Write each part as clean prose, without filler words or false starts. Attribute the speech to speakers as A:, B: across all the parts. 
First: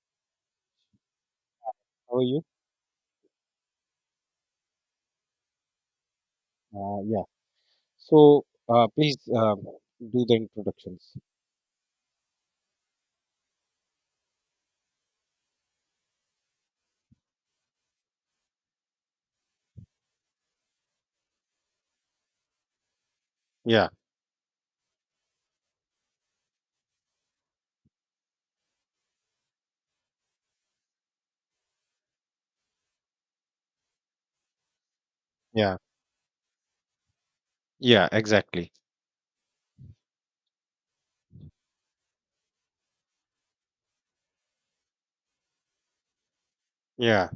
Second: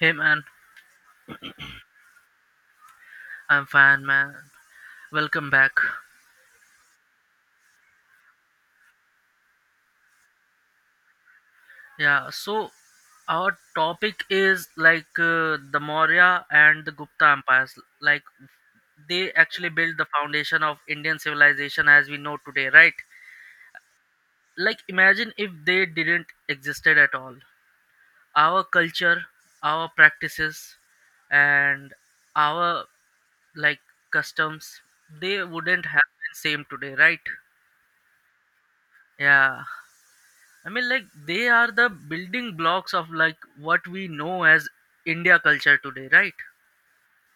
A: Hey man,
B: How are you?
A: I'm fine man. Welcome back.
B: Yeah. So please do the introductions.
A: Yeah, so our topic is like the Maurya and the Gupta empires. Like they actually built the foundation of Indian civilization as we know today, right?
B: Yeah,
A: Like imagine if they didn't existed at all. Our culture, our practices, and our like customs, they
B: yeah,
A: wouldn't have been same today, right?
B: yeah, exactly.
A: Yeah. I mean, like they are the building blocks of like what we know as India culture today, right?
B: Yeah,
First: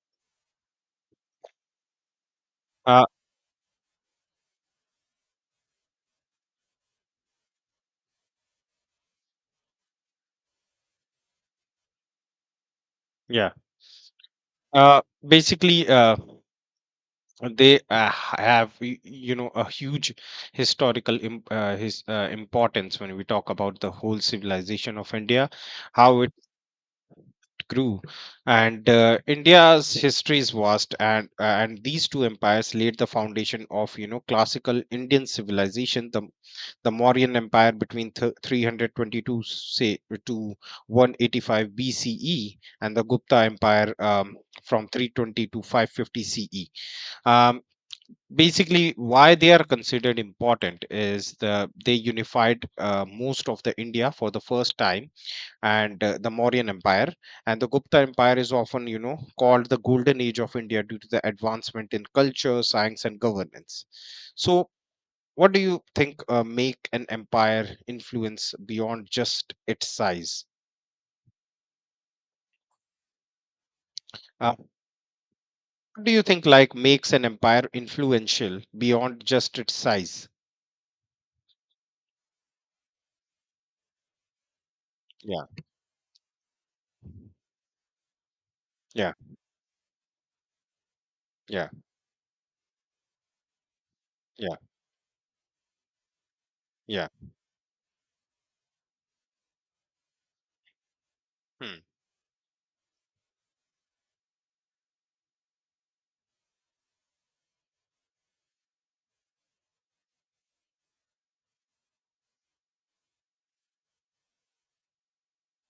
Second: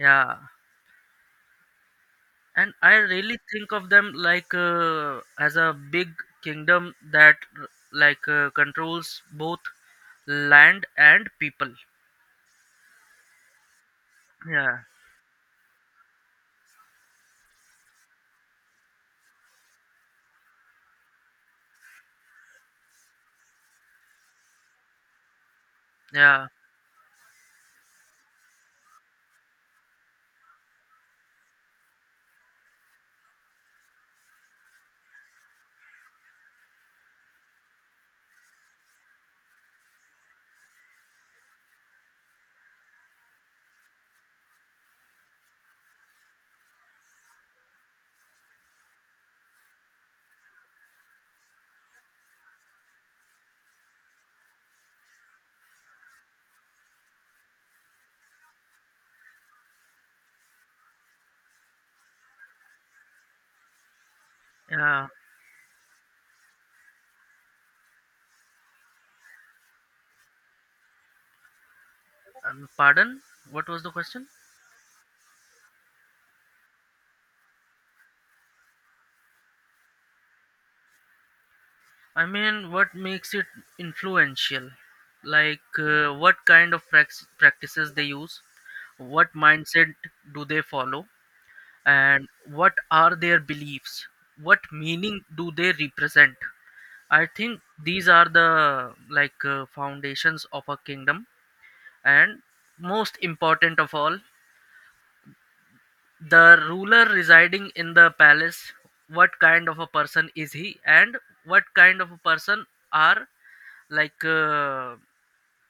A: Yeah, and I
B: uh,
A: really think of them like as a big kingdom that like controls both land and people.
B: yeah.
A: Yeah,
B: Uh, Basically, they have you know a huge historical im his importance when we talk about the whole civilization of India, how it
A: yeah,
B: grew, and India's history is vast, and these two empires laid the foundation of you know classical Indian civilization, the Mauryan Empire between 322, say, to 185 BCE, and the Gupta Empire, from 320 to 550 CE. Um, Basically, why they are considered important is they unified most of the India for the first time, and the Mauryan Empire and the Gupta Empire is often you know called the Golden Age of India due to the advancement in culture, science, and governance. So
A: yeah.
B: what do you think make an empire influence beyond just its size?
A: Pardon? What was the question?
B: Uh, what do you think like makes an empire influential beyond just its size?
A: I mean, what makes it influential?
B: Yeah,
A: Like, what kind of practices they use?
B: yeah,
A: What mindset do they follow?
B: yeah,
A: And what are their beliefs?
B: yeah,
A: What meaning do they represent?
B: yeah.
A: I think these are the like foundations of a kingdom.
B: Hmm,
A: And most important of all, the ruler residing in the palace, what kind of a person is he, and what kind of a person are like uh,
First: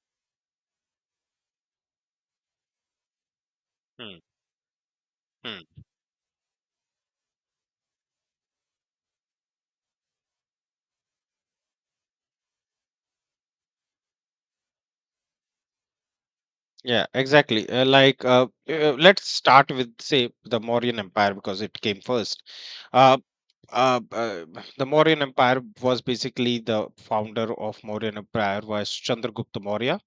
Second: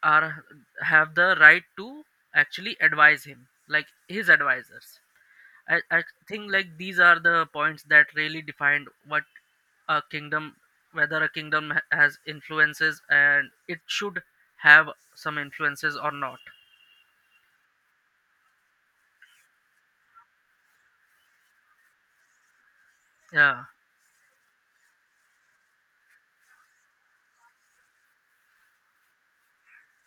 A: are have the right to actually advise him, like
B: hmm,
A: his advisors.
B: hmm.
A: I think like these are the points that really defined what a kingdom whether a kingdom has influences and it should have some influences or not.
B: Yeah, exactly. Like, let's start with say the Mauryan Empire because it came first. Uh,
A: Yeah,
B: uh, uh, the Mauryan Empire was basically the founder of Mauryan Empire was Chandragupta Maurya,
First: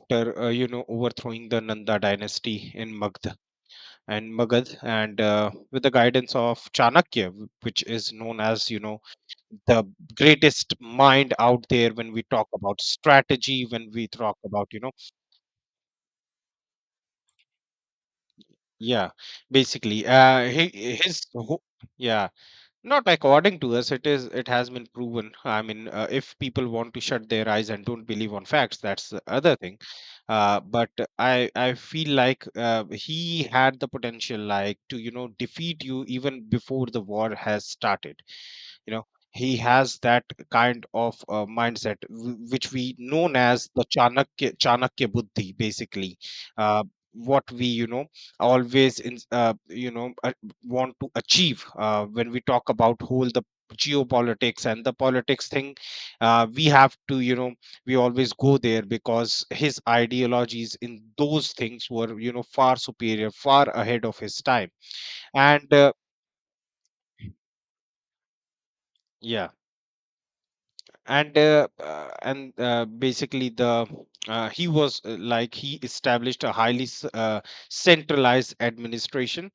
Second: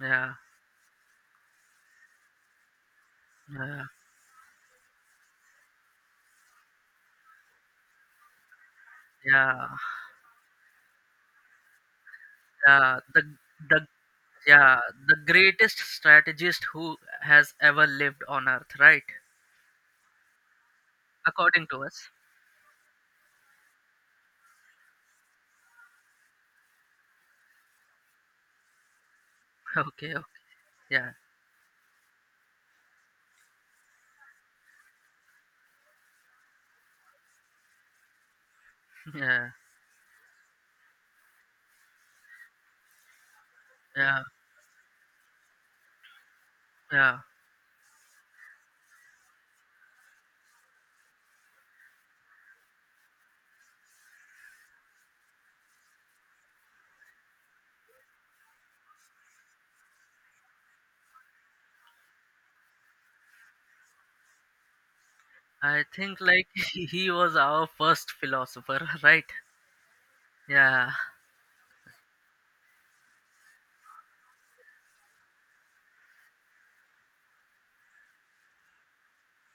A: yeah,
B: you know overthrowing the Nanda dynasty in Magd
A: yeah,
B: and Magad, and with the guidance of Chanakya, which is known as you know
A: yeah,
B: the greatest mind out there when we talk about
A: yeah,
B: strategy,
A: the
B: when we talk about
A: yeah
B: you know
A: the greatest strategist who has ever lived on earth, right?
B: yeah, basically he, his
A: According to us.
B: yeah. Not according to us, it has been proven. I mean, if people want to shut their eyes and don't believe on facts, that's the other thing.
A: Okay, okay.
B: But
A: yeah
B: I feel like he had the potential, like to you know defeat you even before the war has started, you know,
A: yeah
B: he has that kind of mindset which we known as the
A: yeah,
B: chanakya chanakya buddhi, basically. uh,
A: yeah.
B: what we you know always in, you know want to achieve when we talk about whole the geopolitics and the politics thing, we have to you know we always go there because his ideologies in those things were you know far superior, far ahead of his time, and
A: I think like he was our first philosopher, right?
B: yeah.
A: Yeah,
B: And basically the he was like he established a highly centralized administration,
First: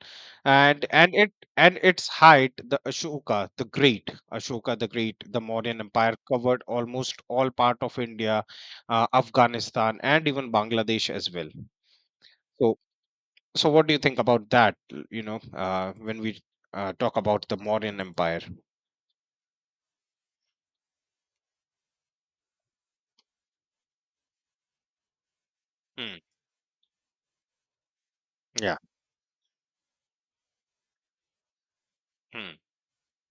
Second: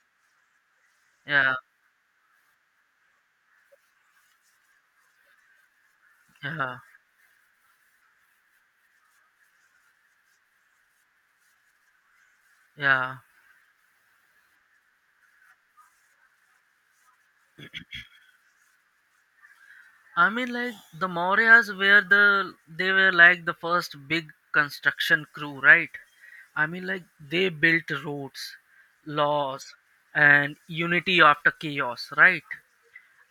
B: and it
A: yeah.
B: and its height, the Ashoka the Great, Ashoka the Great, the Mauryan Empire covered
A: Yeah,
B: almost all part of India, Afghanistan, and even Bangladesh as well. So,
A: yeah.
B: so what do you think about that, you know, when we talk about the Mauryan Empire?
A: I mean, like the Mauryas were they were like the first big construction crew, right?
B: Hmm,
A: I mean, like they built roads,
B: yeah.
A: laws, and unity after chaos, right?
B: Hmm,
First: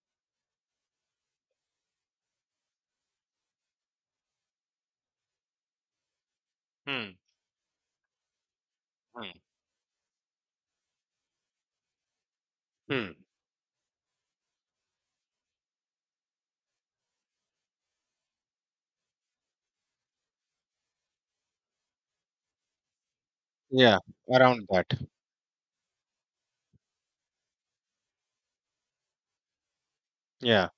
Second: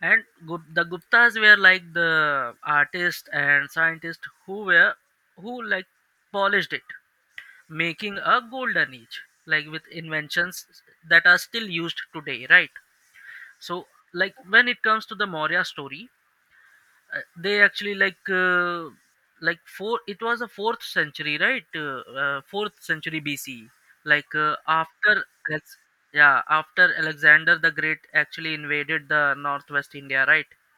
A: And the Guptas were like the artists and scientists who like polished it,
B: hmm,
A: making a golden age,
B: hmm,
A: like with inventions that are still used today, right?
B: hmm.
A: So, like when it comes to the Maurya story, they actually like four it was a fourth century, right? Fourth century BC,
B: Yeah,
A: like
B: around that.
A: after Alex- yeah, after Alexander the Great actually invaded the northwest India, right?
B: Yeah.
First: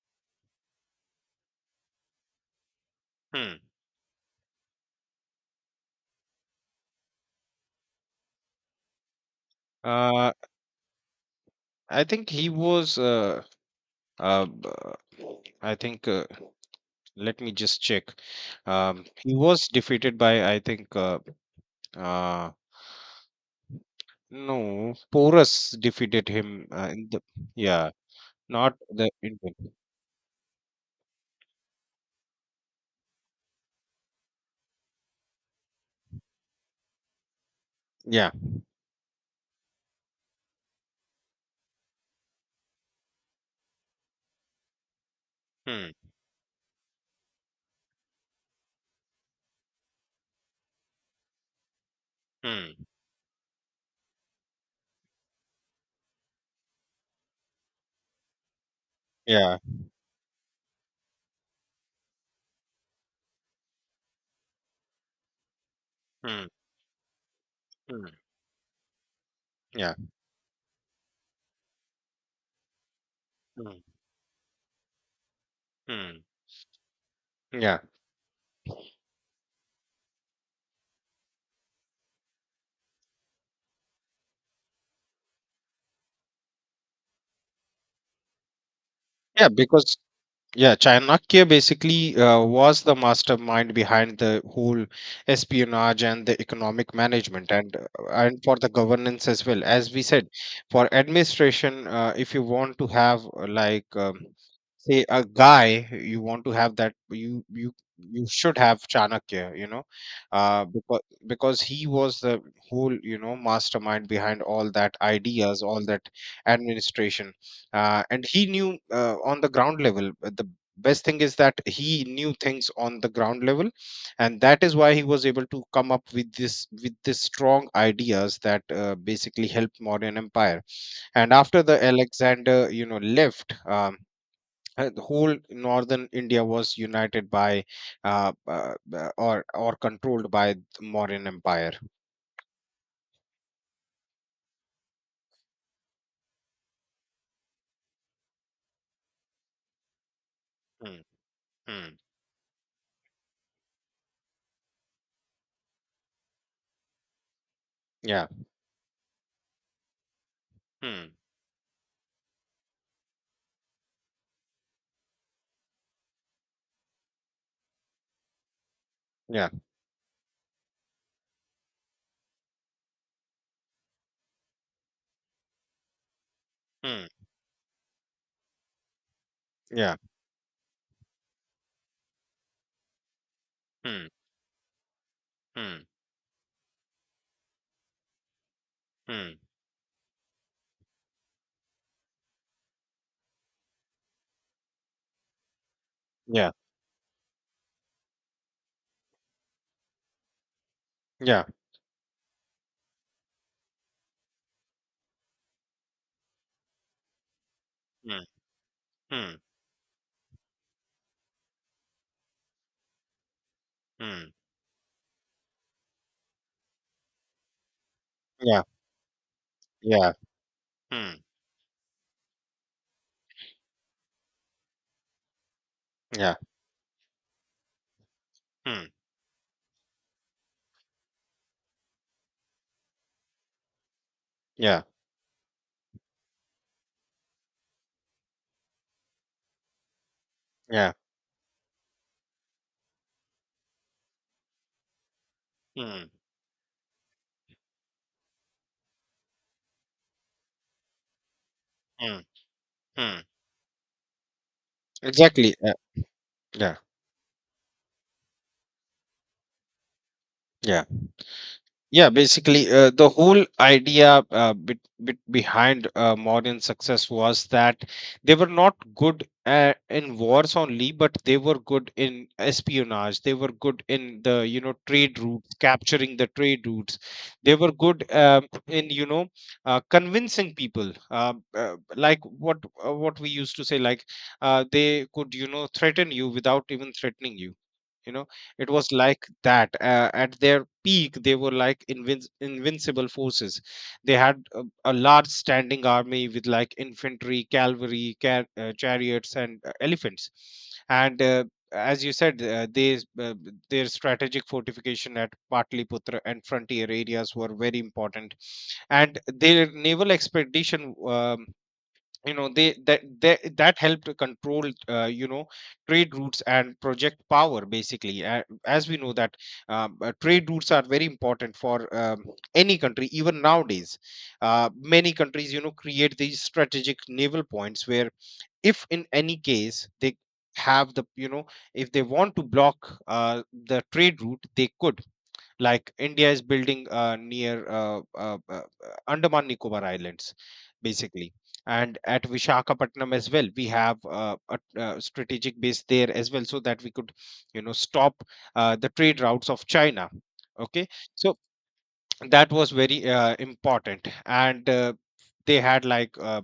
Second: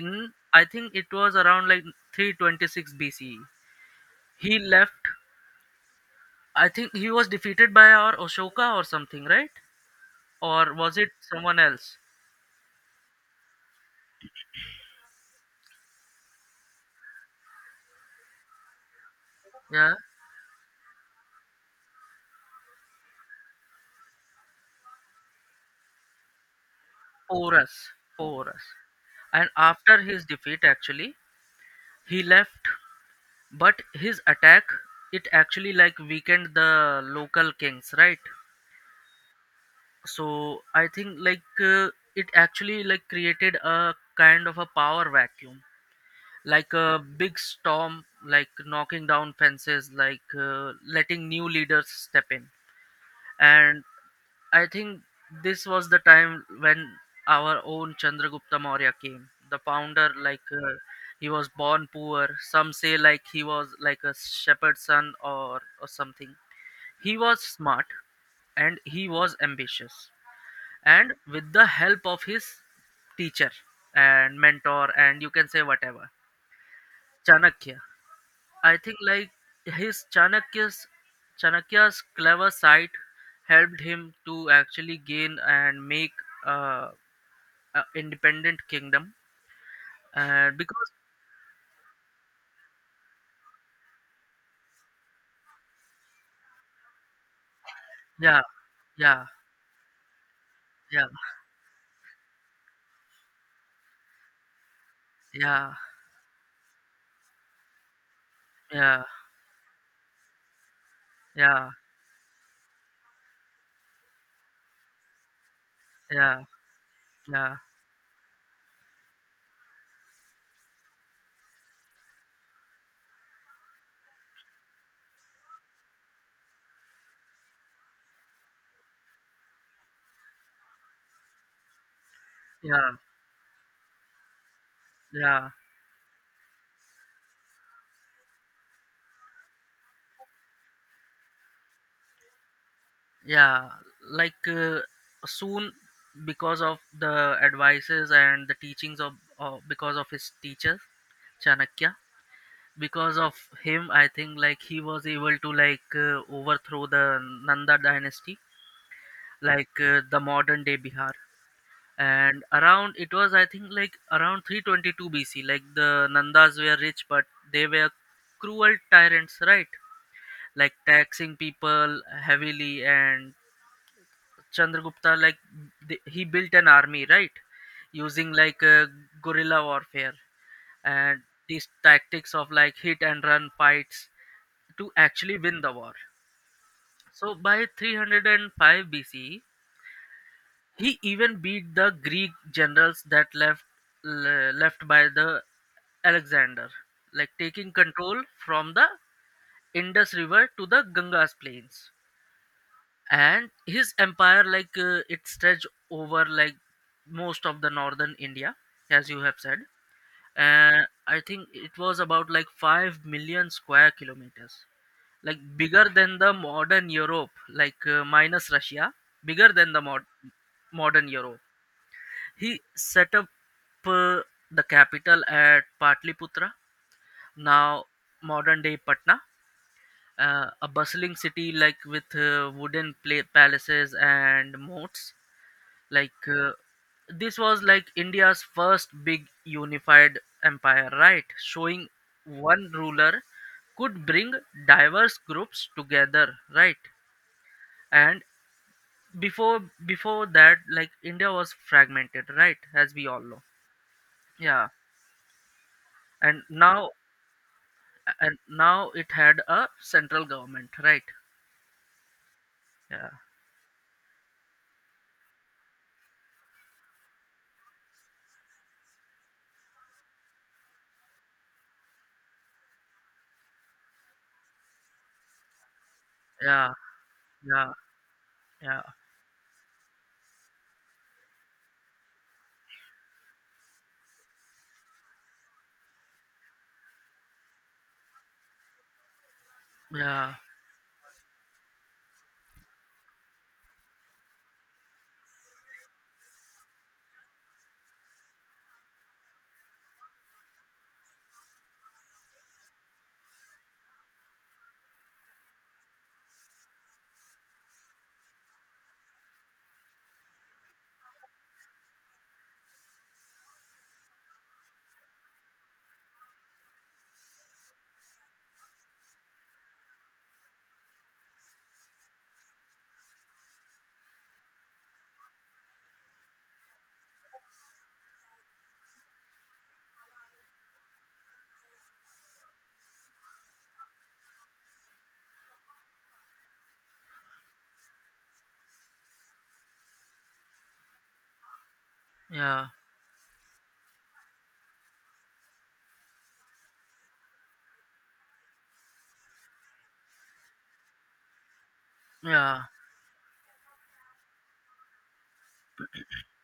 A: In, I think it was around like 326 BC.
B: Hmm.
A: He left. I think he was defeated by our Ashoka or something, right?
B: Uh,
A: Or was it someone else?
B: I think he was. Uh, b- I think. Let me just check. He was
A: Yeah,
B: defeated by, I think. Uh, no, Porus defeated him. In the,
A: Porus.
B: yeah,
A: Porus.
B: not the
A: And
B: Indian.
A: after his defeat actually, he left. But his attack, it actually like weakened the local kings, right?
B: Yeah.
A: So I think like it actually like created a kind of a power vacuum,
B: Hmm.
A: like a big storm, like knocking down fences, like letting new leaders step in.
B: Hmm.
A: And I think this was the time when our own Chandragupta Maurya came, the
B: Yeah.
A: founder. Like he was born poor. Some say like he was like a shepherd's son or something.
B: Hmm.
A: He was smart
B: Hmm.
A: and he was
B: Yeah.
A: ambitious. And with the help of his teacher
B: Hmm.
A: and mentor and you can say whatever,
B: Hmm.
A: Chanakya.
B: Yeah.
A: I think like his Chanakya's Chanakya's clever side helped him to actually gain and make uh, a independent kingdom.
B: Yeah. Because.
A: And
B: Yeah,
A: because
B: Chanakya basically was the mastermind behind the whole espionage and the economic management, and
A: yeah,
B: for the
A: yeah,
B: governance as well. As we said, for
A: yeah,
B: administration, if you want to have, like, say a
A: yeah,
B: guy, you want to have that, you should have
A: yeah,
B: Chanakya, you know, because
A: yeah,
B: he was the whole you know mastermind behind all that ideas, all that
A: yeah,
B: administration,
A: yeah,
B: and he knew on the ground level, but the best thing is that he knew things on the ground level, and that is why he was able to come up with this strong ideas that basically helped modern empire. And after the Alexander, you
A: yeah,
B: know, left, the whole
A: yeah,
B: northern India was united by, or controlled by the modern empire.
A: yeah. Like soon, because of the advices and the teachings of because of his teacher
B: Hmm,
A: Chanakya,
B: hmm,
A: because of him, I think like he was able to like overthrow the Nanda
B: yeah.
A: dynasty, like the modern day
B: Hmm,
A: bihar, and around it was, I think like, around 322 BC. Like the Nandas were rich, but they were cruel tyrants,
B: yeah.
A: right? Like taxing people heavily, and Chandragupta, like he built an army,
B: Hmm,
A: right? Using like guerrilla
B: yeah.
A: warfare and these tactics of like hit and run fights
B: Hmm,
A: to actually win the
B: hmm,
A: war. So by 305
B: hmm,
A: BC, he even beat the Greek generals left by the
B: yeah,
A: Alexander, like taking control from the Indus River to the Ganges
B: yeah.
A: plains, and his empire like it stretched over like most of the northern India, as you
B: Hmm,
A: have said, and I think it was about like 5 million square
B: hmm.
A: kilometers, like bigger than the modern Europe, like minus
B: Yeah,
A: Russia. Bigger than the
B: yeah.
A: modern
B: Hmm,
A: Europe. He set up uh, the capital at
B: yeah.
A: Patliputra, now modern day
B: Hmm,
A: patna, a bustling city like with wooden palaces and
B: yeah,
A: moats. Like this was like India's first big unified empire,
B: yeah.
A: right? Showing one ruler could bring diverse groups
B: Hmm,
A: together, right? And before before that, like India was
B: hmm,
A: fragmented, right? As we
B: hmm.
A: all know. Yeah.
B: Exactly.
A: And
B: Yeah,
A: now, it had a central government,
B: yeah.
A: right?
B: Yeah, basically the
A: Yeah,
B: whole idea bit, bit behind modern success was that they were not good in wars only, but they were good in espionage, they were good in the you know trade routes, capturing the trade
A: yeah,
B: routes. They were
A: yeah,
B: good,
A: yeah,
B: in you know convincing people, like what, what we used to say, like, they could you know threaten you without even threatening you, you know. It was like that. At
A: yeah,
B: their peak they were like invincible forces. They had a large standing army with like infantry, cavalry, chariots, and elephants, and as you said, they, their strategic fortification at Patliputra and frontier areas were very important, and their naval expedition, you know, they that helped to control, you know, trade routes and project power, basically. As we know that, trade routes are very important for, any country, even nowadays. Many countries you know create these strategic naval points where, if in any case they have the, you know, if they want to block the trade route, they could, like India is building near, Andaman Nicobar Islands, basically, and at
A: yeah,
B: Vishakhapatnam as well we have, a, strategic base there as well, so that we could you know stop the trade routes of China. Okay. So that
A: yeah,
B: was very important, and they had like,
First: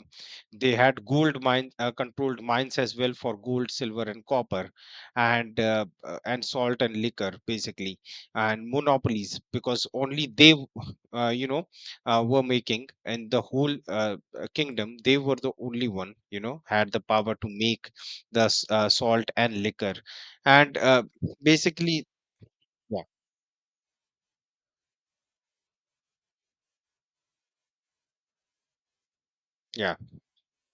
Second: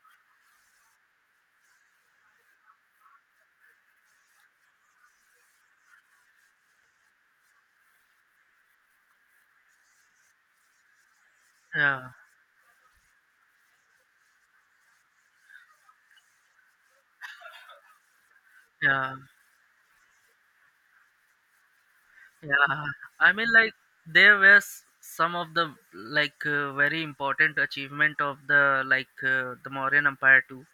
B: they had gold mine, controlled mines as well for gold, silver, and copper, and and salt and liquor, basically, and monopolies, because only they, you know,
A: yeah,
B: were making, and the whole, kingdom they were the only one you know had the power to make the,
A: yeah.
B: salt and liquor, and basically,
A: Yeah,
B: yeah.
A: I mean, like there were some of the like very important achievement of the like the
B: Yeah.
A: Mauryan Empire too.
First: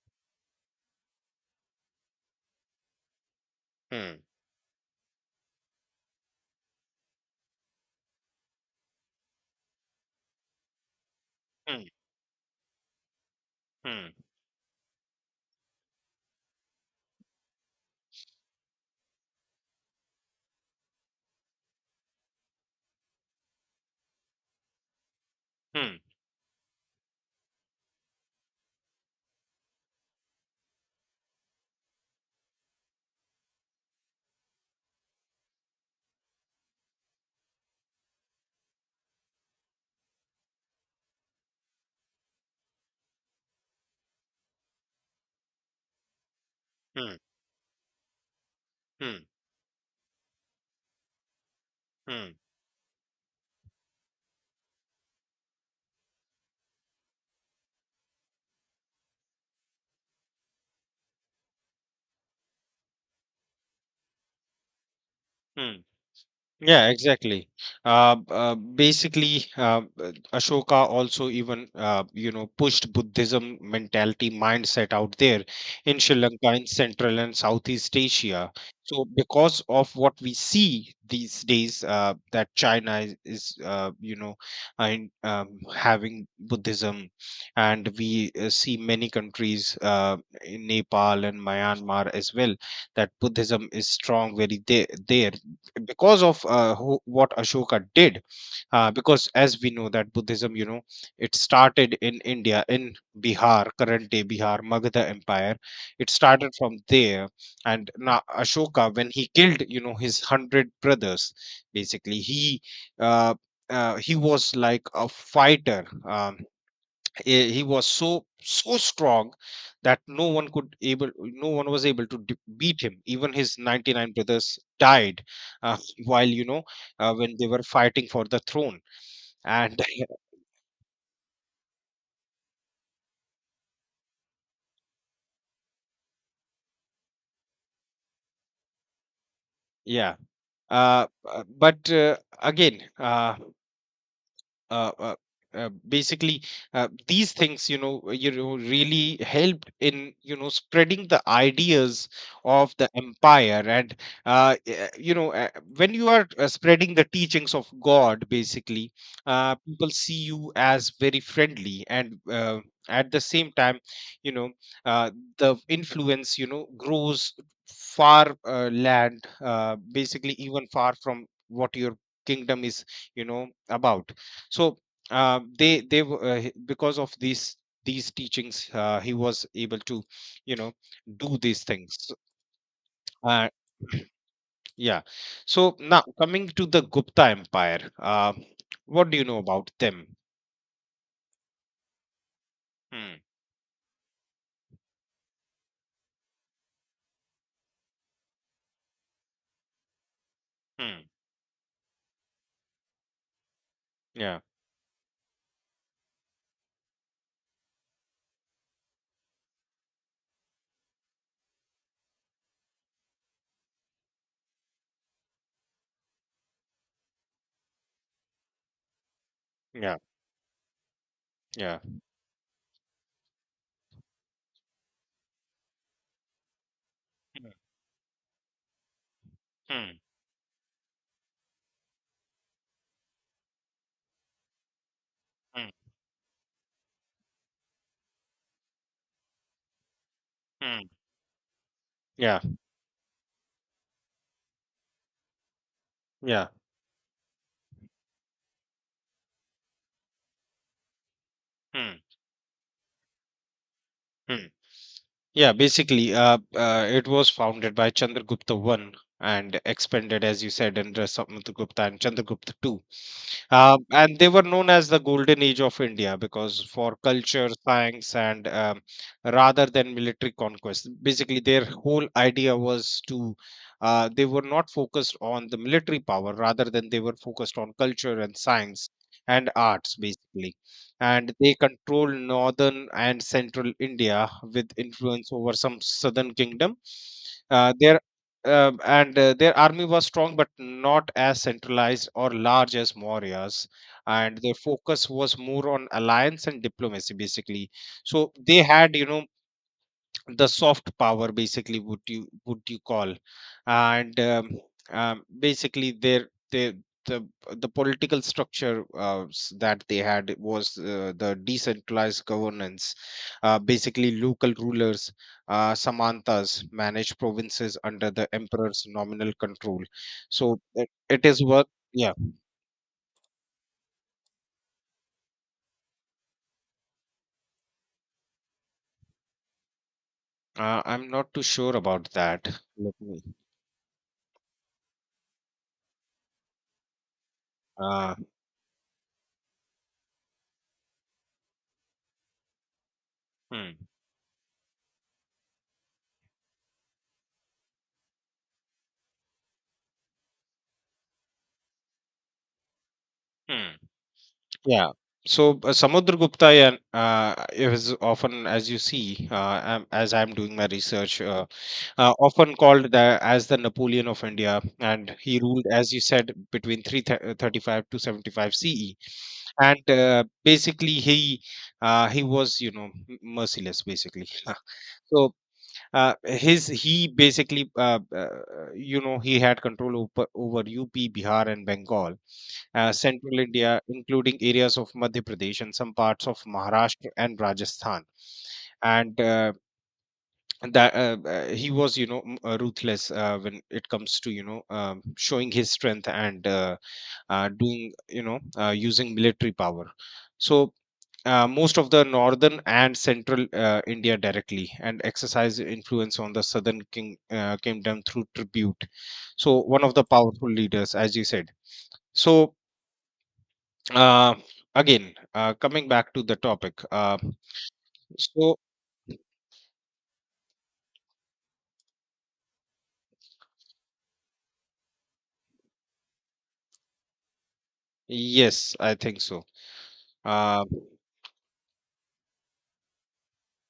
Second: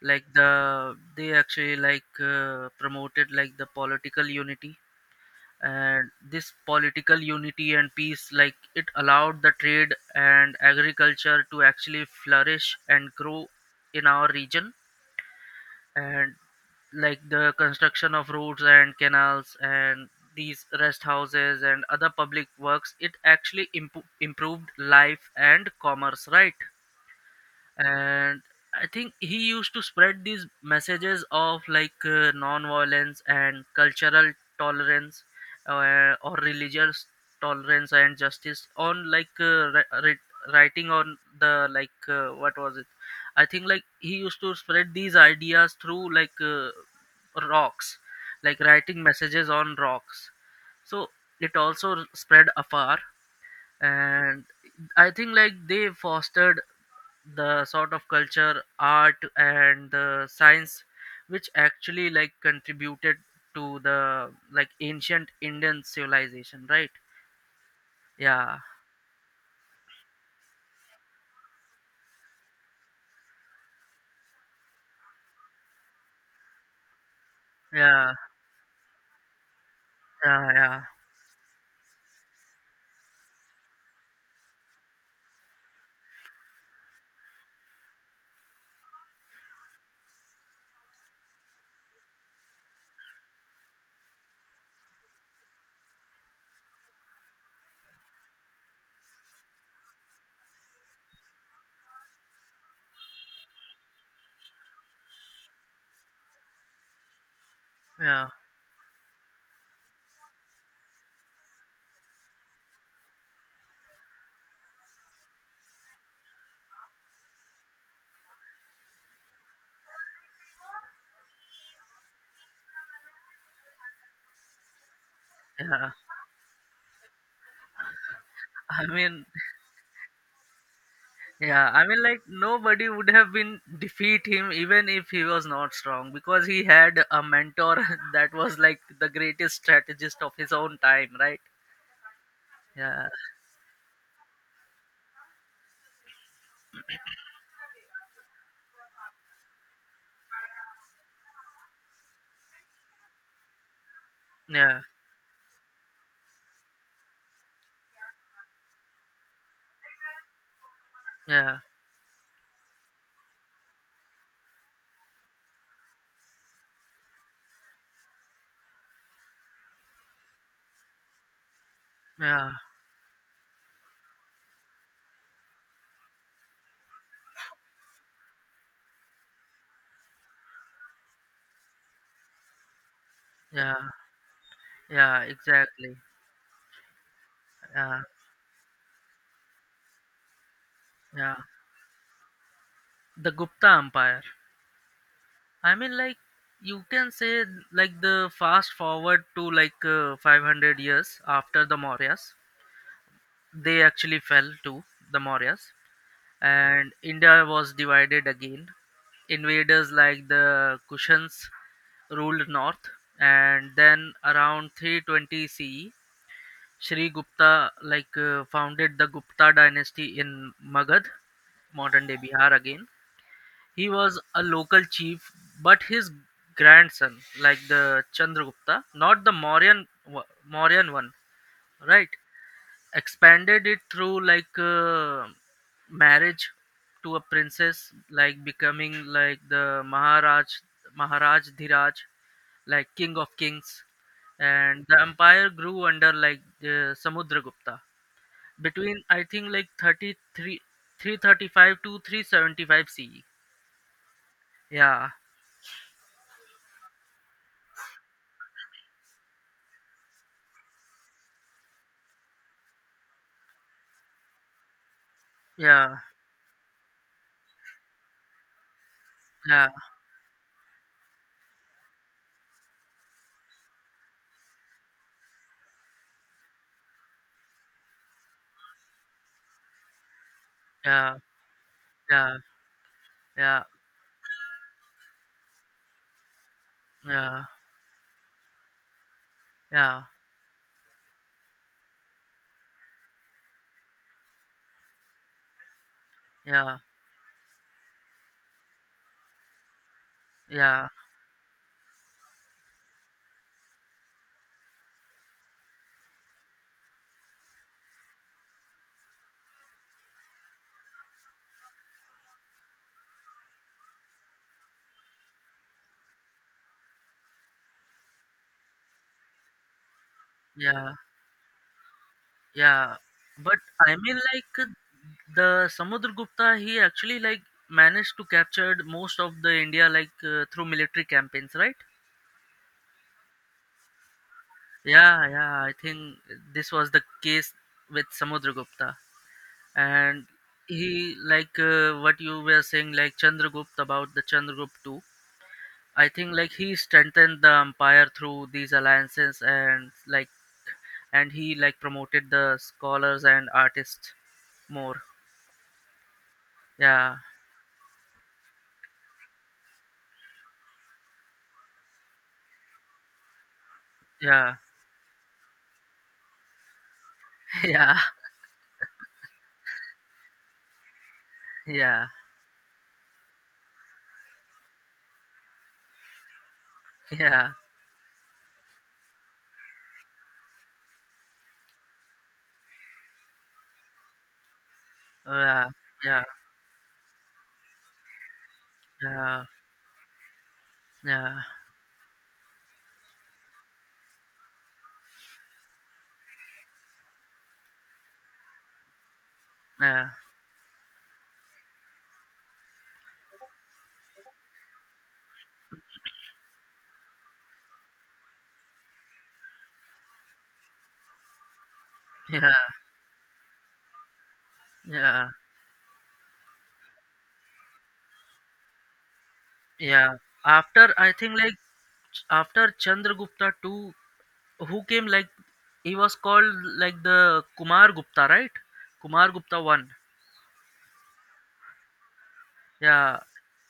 A: Like they actually like promoted like the
B: Hmm,
A: political unity, and this political unity and peace like it allowed the trade and agriculture to
B: hmm,
A: actually flourish and grow in
B: hmm,
A: our region. And like the construction of roads and canals and these rest houses and other public works, it actually improved life and
B: hmm,
A: commerce, right? And I think he used to spread these messages of like non-violence and cultural tolerance, or religious tolerance and justice on like writing on the like what was it. I think like he used to spread these ideas through like
B: hmm.
A: rocks, like writing
B: 嗯
A: messages on rocks, so it also
B: 嗯
A: spread afar. And I think like they fostered the sort of culture, art, and the science, which actually like contributed to the like ancient Indian
B: 嗯。
A: civilization,
B: Yeah,
A: right?
B: exactly.
A: Yeah,
B: Basically, Ashoka also even you know pushed Buddhism mentality mindset out there in Sri Lanka, in Central and Southeast
A: yeah,
B: Asia. So, because of what we
A: yeah, yeah,
B: see these days, that China is, you know, and, having Buddhism, and we see many countries in Nepal and Myanmar as well, that Buddhism is strong very there, because of what Ashoka did, because as we know that Buddhism, you know, it started in India, in Bihar, current day Bihar, Magadha Empire. It started from there, and now
A: yeah,
B: Ashoka, when he killed, you know, his hundred brothers, basically, uh, he was like a fighter. He was so strong that no one was able to beat him, even his 99 brothers died, uh,
A: yeah.
B: while you know when they were fighting for the throne,
A: I mean,
B: and
A: yeah, I mean, like nobody would have been defeat him even if he was not strong, because he had a mentor that was like the greatest
B: yeah.
A: strategist of his own time, right?
B: But Again,
A: Yeah,
B: uh, uh, basically, these things you know really helped in you know spreading the ideas of the empire, and
A: yeah,
B: you know when you are spreading the teachings of god, basically, people see you as very
A: yeah,
B: friendly, and at the same time, you know, uh, the influence you know grows far, land basically, even far from what your
A: yeah,
B: kingdom is, you know, about. So because of these teachings, he was able to you know do these things. So, uh,
A: yeah,
B: yeah.
A: yeah,
B: So
A: exactly,
B: now coming to the Gupta Empire,
A: yeah.
B: what do you know about them?
A: Yeah,
B: Hmm,
A: the Gupta Empire. I mean, like you can say like the fast forward to like 500
B: hmm,
A: years after the Mauryas, they actually
B: yeah.
A: fell to the Mauryas, and India was divided again. Invaders like the Kushans ruled north, and then around 320 CE, Shri Gupta like founded the Gupta
B: Yeah,
A: dynasty in Magad,
B: yeah.
A: modern day Bihar again. He was a local chief, but his grandson,
B: Hmm,
A: like the Chandragupta, not the
B: hmm,
A: Mauryan one, right? Expanded it through like
B: hmm,
A: marriage to a princess, like becoming like the
B: hmm,
A: Maharaj Dhiraj,
B: yeah,
A: like king of kings, and the empire grew under like
B: yeah.
A: Samudragupta between, I think like 33 335 to
B: Hmm,
A: 375 CE.
B: hmm.
A: Yeah,
B: Yeah, basically it was founded by Chandragupta I and expanded, as you said, under Samudragupta and Chandragupta II. And they were known as the Golden Age of
A: yeah,
B: India because for culture, science, and, rather
A: yeah,
B: than military conquest, basically their whole idea was to, they were not focused on the military power, rather than they were focused on culture and science and arts, basically.
A: yeah,
B: And they controlled
A: yeah,
B: northern and
A: yeah,
B: central India with influence over some southern kingdom.
A: yeah,
B: Uh, their their army
A: yeah,
B: was strong but not as centralized or large as Maurya's, and their focus was more on alliance and
A: yeah,
B: diplomacy, basically. So they had, you know, the
A: yeah,
B: soft power, basically, would you, call? And basically the the political structure, that they had was the decentralized governance, basically local rulers, samantas, managed provinces under the emperor's nominal control. So it,
A: yeah,
B: it is what, yeah.
A: yeah. But I mean, like the Samudragupta, he actually like managed to capture most of the India like through military
B: I'm not too
A: campaigns, right?
B: sure about that. Let me,
A: Yeah, yeah. I think this was the case with
B: uh,
A: Samudragupta, and he like what you were saying, like Chandragupta
B: hmm,
A: about the Chandragupta too. I think like he strengthened the empire through these alliances, and he like promoted the scholars and
B: hmm.
A: artists
B: Yeah.
A: more.
B: So Samudragupta and
A: Yeah,
B: is often, as you see, am as I'm doing my research, often called the Napoleon of
A: yeah.
B: India, and he ruled, as you said, between 335 to
A: Yeah,
B: 75 CE, and basically
A: yeah,
B: he was, you know, merciless, basically. so his he
A: yeah,
B: basically, he had control over UP, Bihar, and Bengal, central India, including areas of Madhya Pradesh
A: yeah,
B: and some
A: yeah,
B: parts of Maharashtra and Rajasthan. And
A: yeah,
B: that
A: yeah,
B: he was, you know, ruthless when it comes to, you know, showing his strength and doing, you know, using military power.
A: yeah,
B: So. Most of the northern and central India directly and exercise influence on the southern kingdom through tribute. So, one of the powerful leaders, as you said.
A: yeah,
B: So, Uh, again,
A: yeah,
B: coming back to the topic. So
A: yeah. After, I think like, after Chandragupta too, who came, like he was called like the Kumar Gupta, right?
B: yes, I think
A: Kumar
B: so.
A: Gupta one.
B: Uh,
A: Yeah,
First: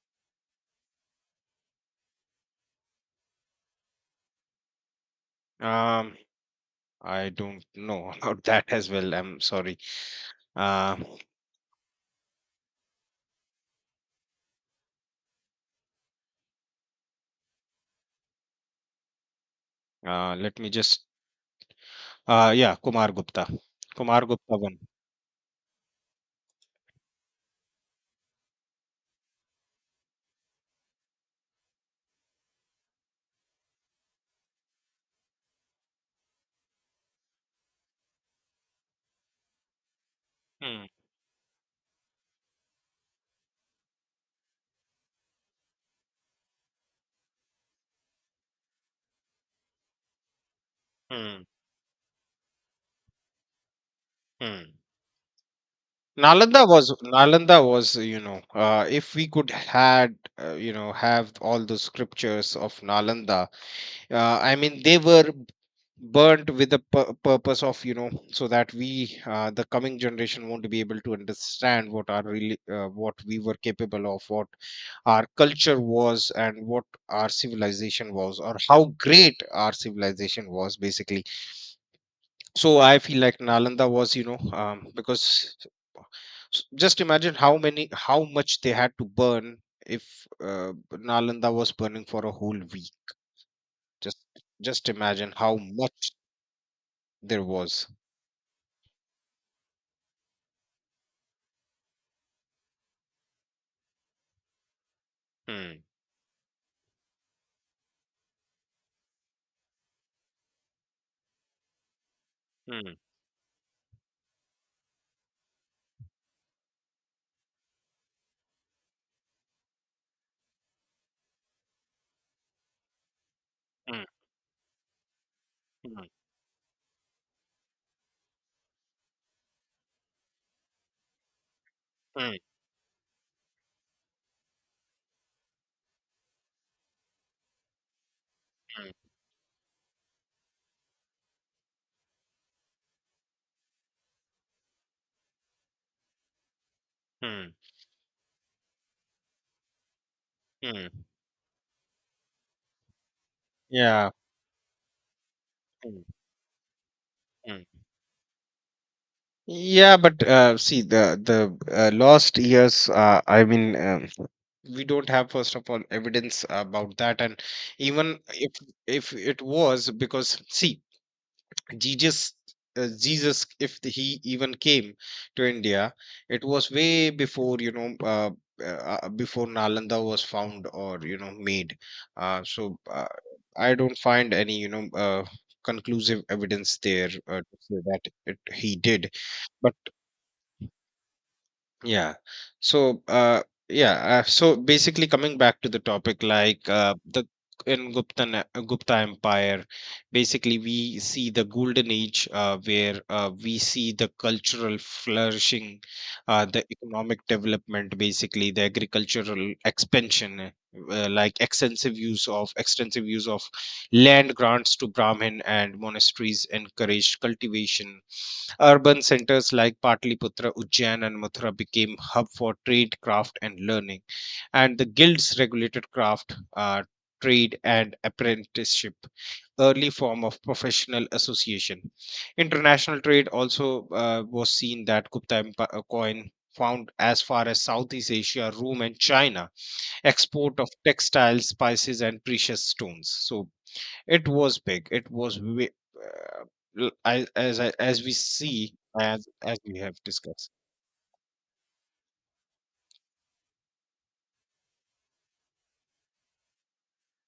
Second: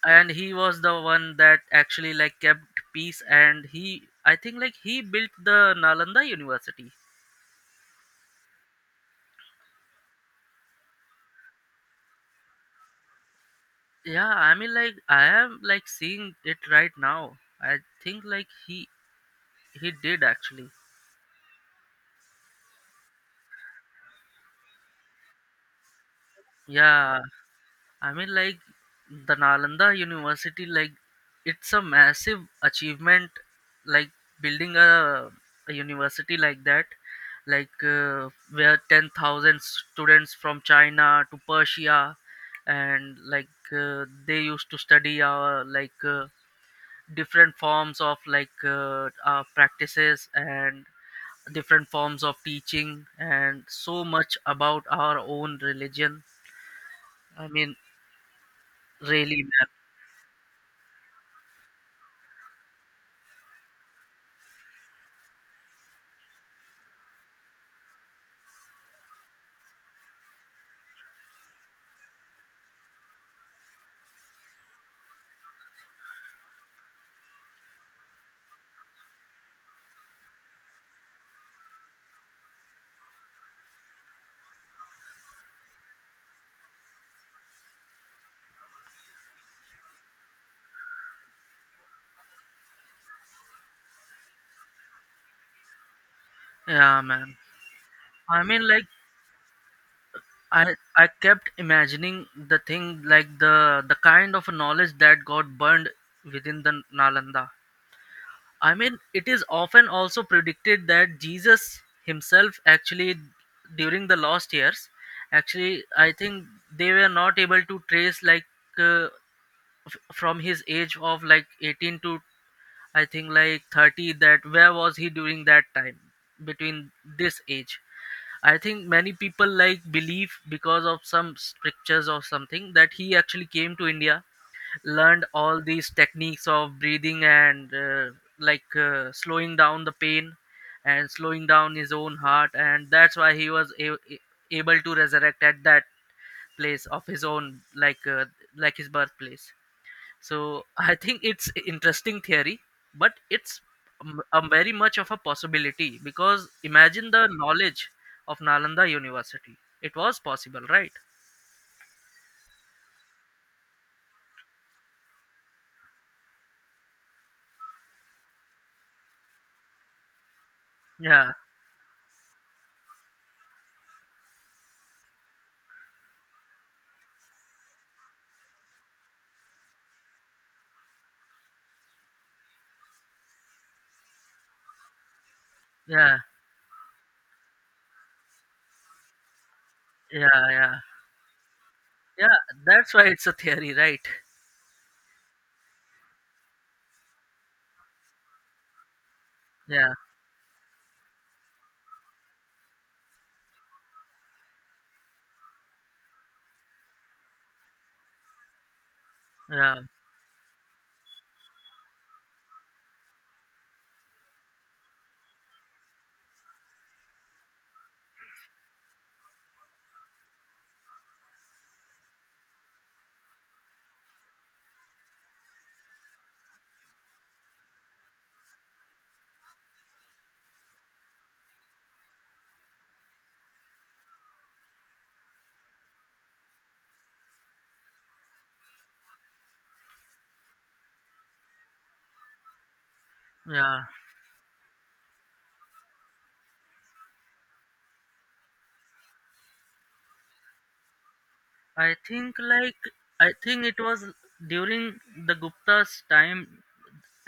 A: and he was the one that actually like kept peace, and he I think like he built the
B: um,
A: Nalanda University.
B: I don't know about that as well. I'm sorry. Uh,
A: Yeah, I mean, like I am like seeing it right now. I think like he did
B: Let
A: actually.
B: me just. Yeah, Kumar Gupta. Kumar Gupta won.
A: Yeah. I mean, like the Nalanda University, like it's a massive achievement, like building a university like that, like where 10,000 students from
B: Hmm.
A: China to Persia, and like they used to study our like different forms of like our practices and
B: Hmm.
A: different forms of teaching and so much
B: Hmm.
A: about our own religion.
B: Nalanda was
A: I
B: Nalanda
A: mean,
B: was you know, if we
A: really,
B: could
A: man.
B: had, you know, have all the scriptures of Nalanda. I mean they were burnt with the purpose of, you know, so that we, the coming generation, won't be able to understand what our really, what we were capable of, what our culture was and what our civilization was, or how great our civilization was, basically. So I feel like Nalanda was, you know, because just imagine how much they had to burn if uh, Nalanda was burning for a whole week. Just just imagine how much
A: Yeah, man.
B: there was.
A: I mean, like I kept imagining the thing, like the kind of knowledge that got
B: Mm.
A: burned within the Nalanda. I mean, it is often also predicted that Jesus himself
B: Mm.
A: actually during the last years, actually I think they were not able to trace like uh, from his age of like 18 to, I think like,
B: Mm.
A: 30, that where was he during that time,
B: Mm.
A: between this age. I think many people like believe, because of some strictures or
B: Mm.
A: something, that he actually came to India, learned all these techniques of breathing and like
B: Mm.
A: slowing down the pain and slowing down his own heart, and that's why he was able to resurrect at that place of his
B: Mm.
A: own, like his birthplace. So
B: Mm.
A: I think it's interesting theory, but it's
B: Yeah.
A: a very much of a possibility,
B: Mm.
A: because imagine the
B: Mm.
A: knowledge of Nalanda University. It
B: Yeah,
A: was
B: but
A: possible,
B: see
A: right?
B: the lost years. I mean, we don't have, first of all, evidence about that, and even if it was, because see,
A: Yeah,
B: Jesus, Jesus, if he even came to India, it was way before, you know, uh, before Nalanda was found or, you know, made. So I don't find any, you know,
A: yeah,
B: conclusive evidence there to say that he did. But
A: yeah, yeah,
B: yeah.
A: yeah. That's
B: So,
A: why it's a theory, right?
B: yeah. So basically, coming back to the topic, like the Gupta Empire,
A: Yeah,
B: basically we see the golden age where we see the cultural flourishing, the economic development, basically the agricultural
A: yeah,
B: expansion. Like extensive use of land grants to Brahmin and monasteries encouraged cultivation. Urban centers like Patliputra, Ujjain, and Mathura became hub for trade, craft, and learning, and the guilds regulated craft, trade, and apprenticeship, early form of professional association. International trade also was seen, that Gupta coin found as far as Southeast Asia, Rome, and China, export of textiles, spices, and precious stones. So
A: yeah.
B: it was big. It was way, uh, as we see, as we have discussed.
A: I think like I think it was during the Gupta's time.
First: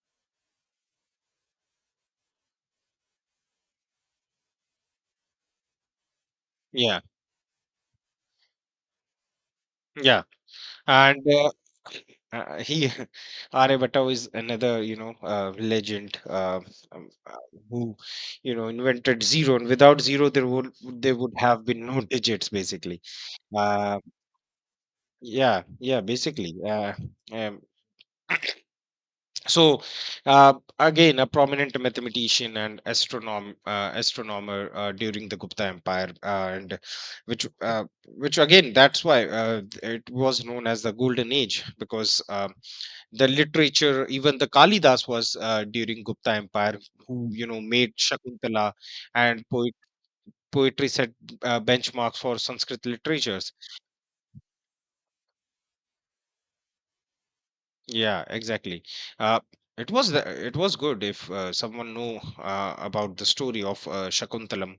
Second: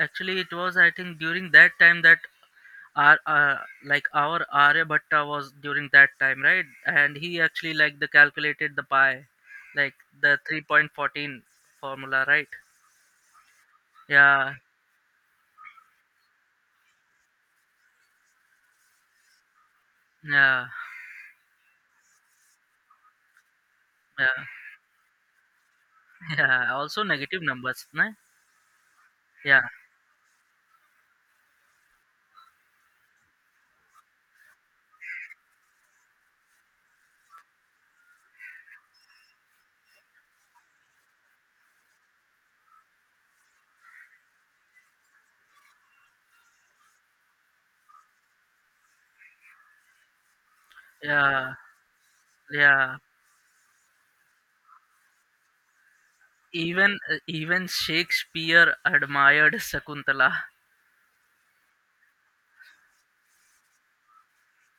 A: Actually, it was, I think, during that time that Ar like our Aryabhatta was during that time, right?
B: Yeah,
A: And he actually like the calculated the pi, like
B: yeah.
A: the
B: and
A: 3.14
B: uh,
A: formula, right?
B: uh, he Aryabhatta is
A: Yeah,
B: another, you know, legend, um, uh, who, you know, invented zero, and without zero there
A: yeah,
B: would there would have been no digits, basically. Uh,
A: yeah,
B: yeah, yeah, basically.
A: yeah. Also negative
B: Um,
A: numbers, no? Yeah,
B: So, uh, again, a prominent mathematician and astronomer during the Gupta Empire, and which uh, which again, that's why it was known as the Golden Age, because the literature, even the Kalidas was during Gupta Empire, who, you know, made Shakuntala and poetry set
A: yeah,
B: benchmarks for Sanskrit
A: yeah.
B: literature.
A: Even
B: Yeah,
A: Shakespeare
B: exactly. Uh,
A: admired
B: it was
A: Sakuntala.
B: it was good if someone knew about the story of Shakuntalam.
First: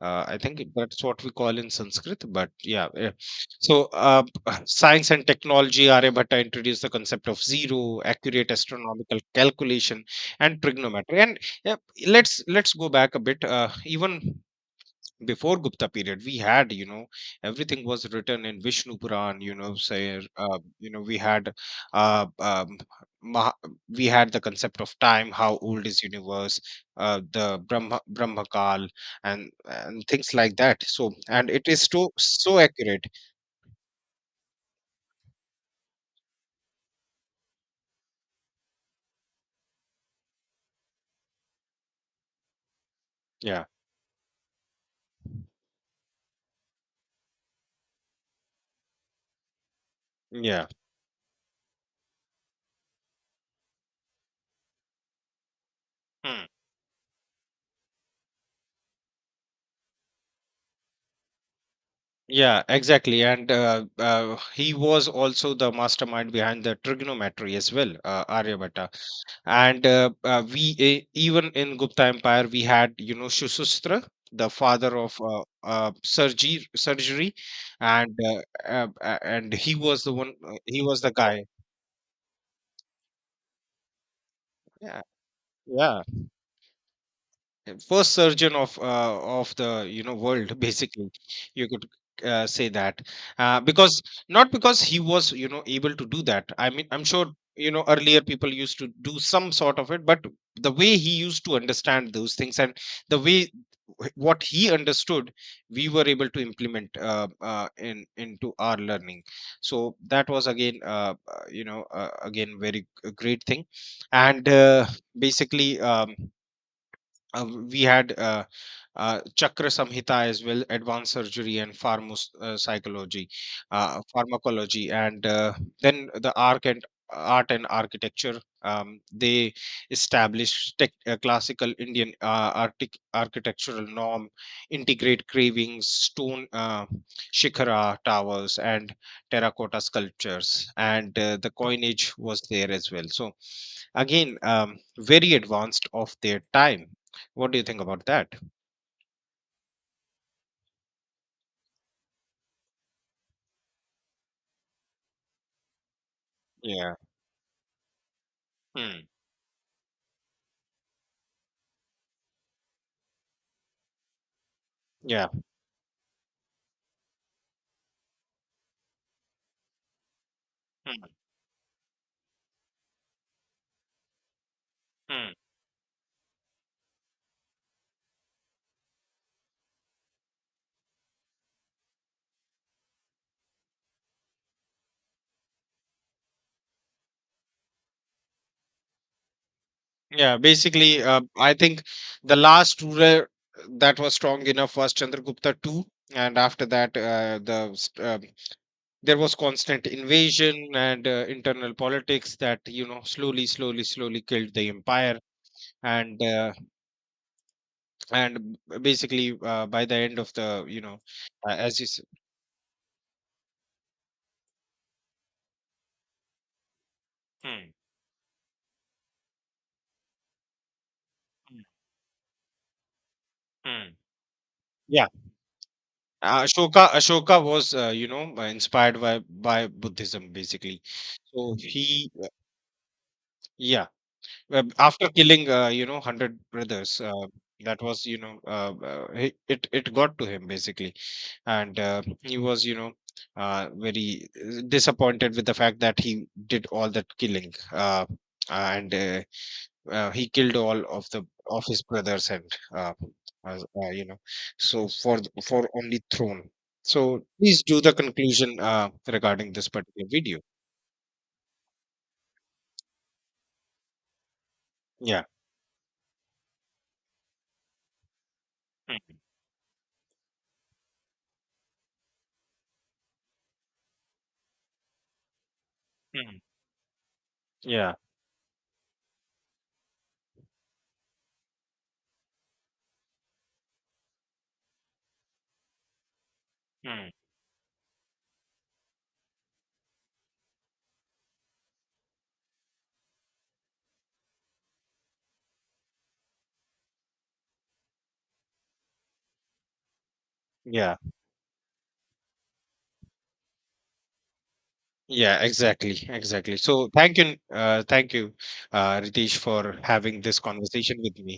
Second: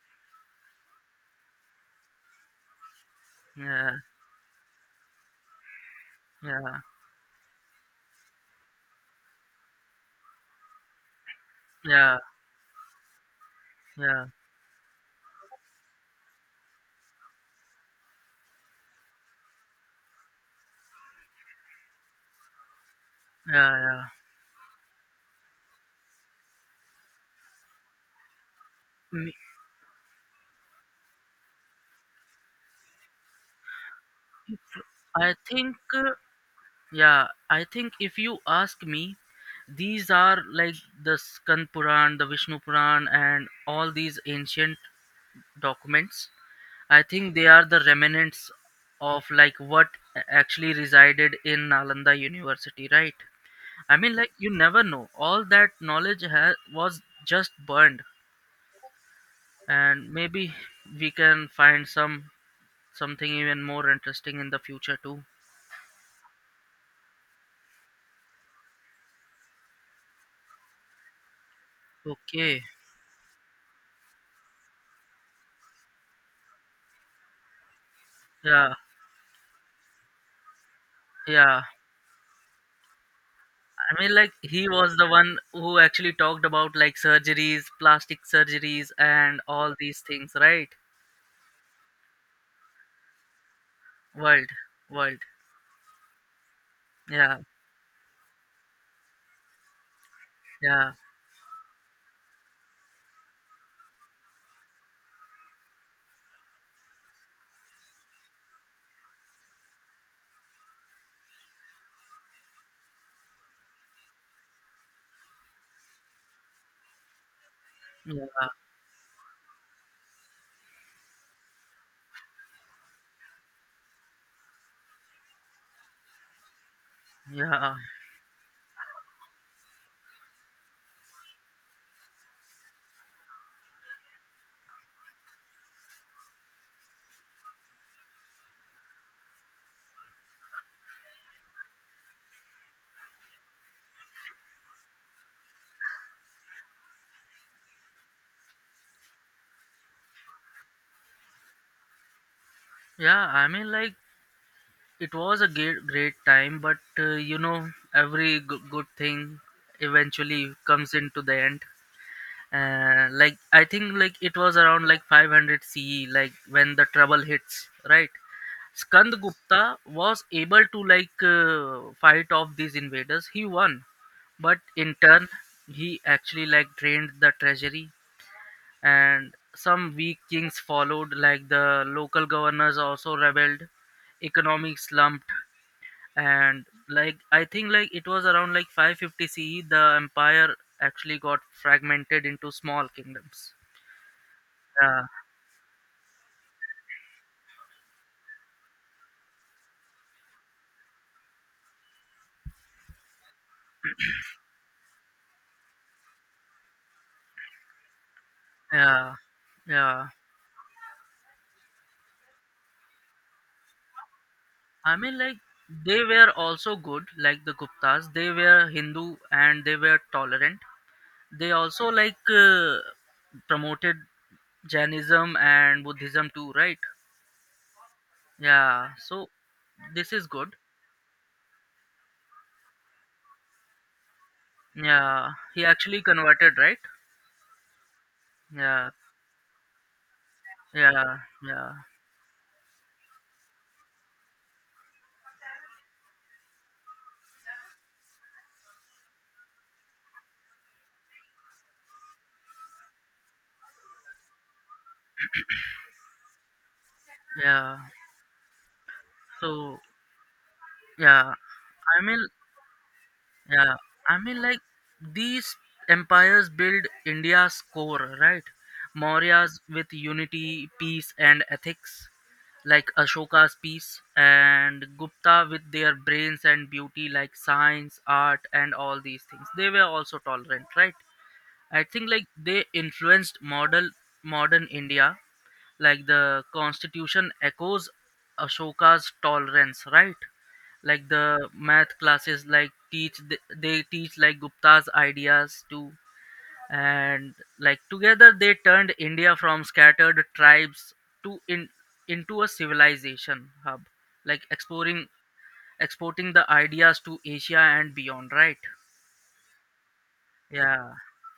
B: I think that's what we call in Sanskrit. But yeah, eh. So
A: Yeah,
B: science and technology, Aryabhatta
A: yeah,
B: introduced the concept of zero, accurate astronomical calculation, and trigonometry. And yeah,
A: yeah,
B: let's go back a bit.
A: yeah,
B: Even before Gupta period, we had, you know, everything was written in Vishnu Puran, you know, say, you know, we had, uh, um, Maha,
A: yeah, yeah.
B: we had the concept of time, how old is universe, the Brahma Kal,
A: Me-
B: and things like that. So, and it is so so accurate.
A: I think. Yeah, I think if you ask me, these are like the Skand Puran, the Vishnu Puran, and
B: Yeah,
A: all these ancient documents. I think they are the remnants of like what
B: yeah.
A: actually resided in Nalanda University, right? I mean, like you never know. All that knowledge
B: Hmm.
A: was just burned, and maybe we can find
B: Yeah, exactly.
A: something
B: And
A: even more interesting in the
B: he
A: future
B: was
A: too.
B: also the mastermind behind the trigonometry as well, Aryabhatta. And even in Gupta Empire
A: Okay.
B: we had, you know, Shushastra, the father of surgery, and uh,
A: Yeah.
B: and he was the guy,
A: Yeah. I mean, like he was
B: yeah,
A: the one who
B: yeah,
A: actually talked about like surgeries,
B: first
A: plastic
B: surgeon of
A: surgeries,
B: uh,
A: and
B: of the,
A: all these
B: you know,
A: things,
B: world
A: right?
B: basically. You could say that because,
A: World,
B: not because he
A: world.
B: was, you know, able to do that, I mean I'm sure,
A: Yeah,
B: you know, earlier people used to do some sort of it, but the
A: yeah,
B: way he used to understand those things and the way what he understood we were able to implement in into our learning, so that was again, you know, again very great thing. And basically, uh, we had
A: yeah,
B: Chakra Samhita as well, advanced surgery and pharmos psychology, pharmacology, and then the arc and art and
A: yeah,
B: architecture. They established classical Indian architectural norm, integrate cravings, stone shikhara towers, and terracotta sculptures, and the coinage was there as well. So again, very advanced of their time. What do you think about that?
A: yeah. I mean, like it was a great, great time, but
B: Yeah.
A: every good, good
B: Mm.
A: thing eventually comes into the end. Like I think, like it was around like
B: Yeah.
A: 500 CE, like when the trouble hits, right? Skandagupta was able to
B: Mm.
A: like fight off these invaders. He won, but in turn,
B: Mm.
A: he actually like drained the treasury, and some weak kings followed. Like the local governors also rebelled, economic slumped, and like I think like it was around like 550 CE the
B: Yeah.
A: empire
B: Basically,
A: actually got
B: I think
A: fragmented
B: the
A: into
B: last
A: small
B: ruler
A: kingdoms.
B: that was strong enough was
A: Yeah,
B: Chandragupta too, and after that, there was constant invasion and internal politics that, you know, slowly, slowly, slowly killed the empire. And uh, and
A: yeah,
B: basically, by the
A: yeah.
B: end of the, you know, as you said.
A: I mean, like they were also good, like the
B: Mm.
A: Guptas. They were Hindu and they were tolerant. They
B: Mm.
A: also like
B: Mm.
A: promoted
B: Yeah.
A: Jainism and Buddhism too, right?
B: Ashoka was you know
A: Yeah.
B: inspired by
A: So
B: by
A: this is
B: Buddhism,
A: good.
B: basically. So he, yeah after
A: Yeah.
B: killing,
A: He
B: you know,
A: actually
B: 100
A: converted, right?
B: brothers, that was, you know,
A: Yeah.
B: it got to him, basically.
A: Yeah. Yeah.
B: And he was, you know, very disappointed with the fact that he did all that killing, and he killed all of the of his brothers and uh, you know, so for for only throne. So please
A: Yeah.
B: do the conclusion regarding this
A: So
B: particular video.
A: yeah. I mean, yeah, I mean, like
B: Yeah.
A: these empires build India's core, right?
B: Mm.
A: Mauryas with unity, peace, and ethics, like Ashoka's peace, and Gupta with their
B: Mm.
A: brains and beauty, like
B: Yeah.
A: science, art, and all these things. They were also tolerant, right? I think like they influenced model modern India, like the
B: Mm.
A: constitution echoes Ashoka's tolerance, right? Like the math classes, like teach they teach like Gupta's ideas too, and like together they turned India from scattered tribes
B: Yeah,
A: to in into a civilization hub, like exploring
B: yeah, exactly,
A: exporting the
B: exactly, so
A: ideas
B: thank
A: to
B: you.
A: Asia and
B: Thank
A: beyond,
B: you,
A: right?
B: Ritesh, for having this
A: Yeah.
B: conversation with me.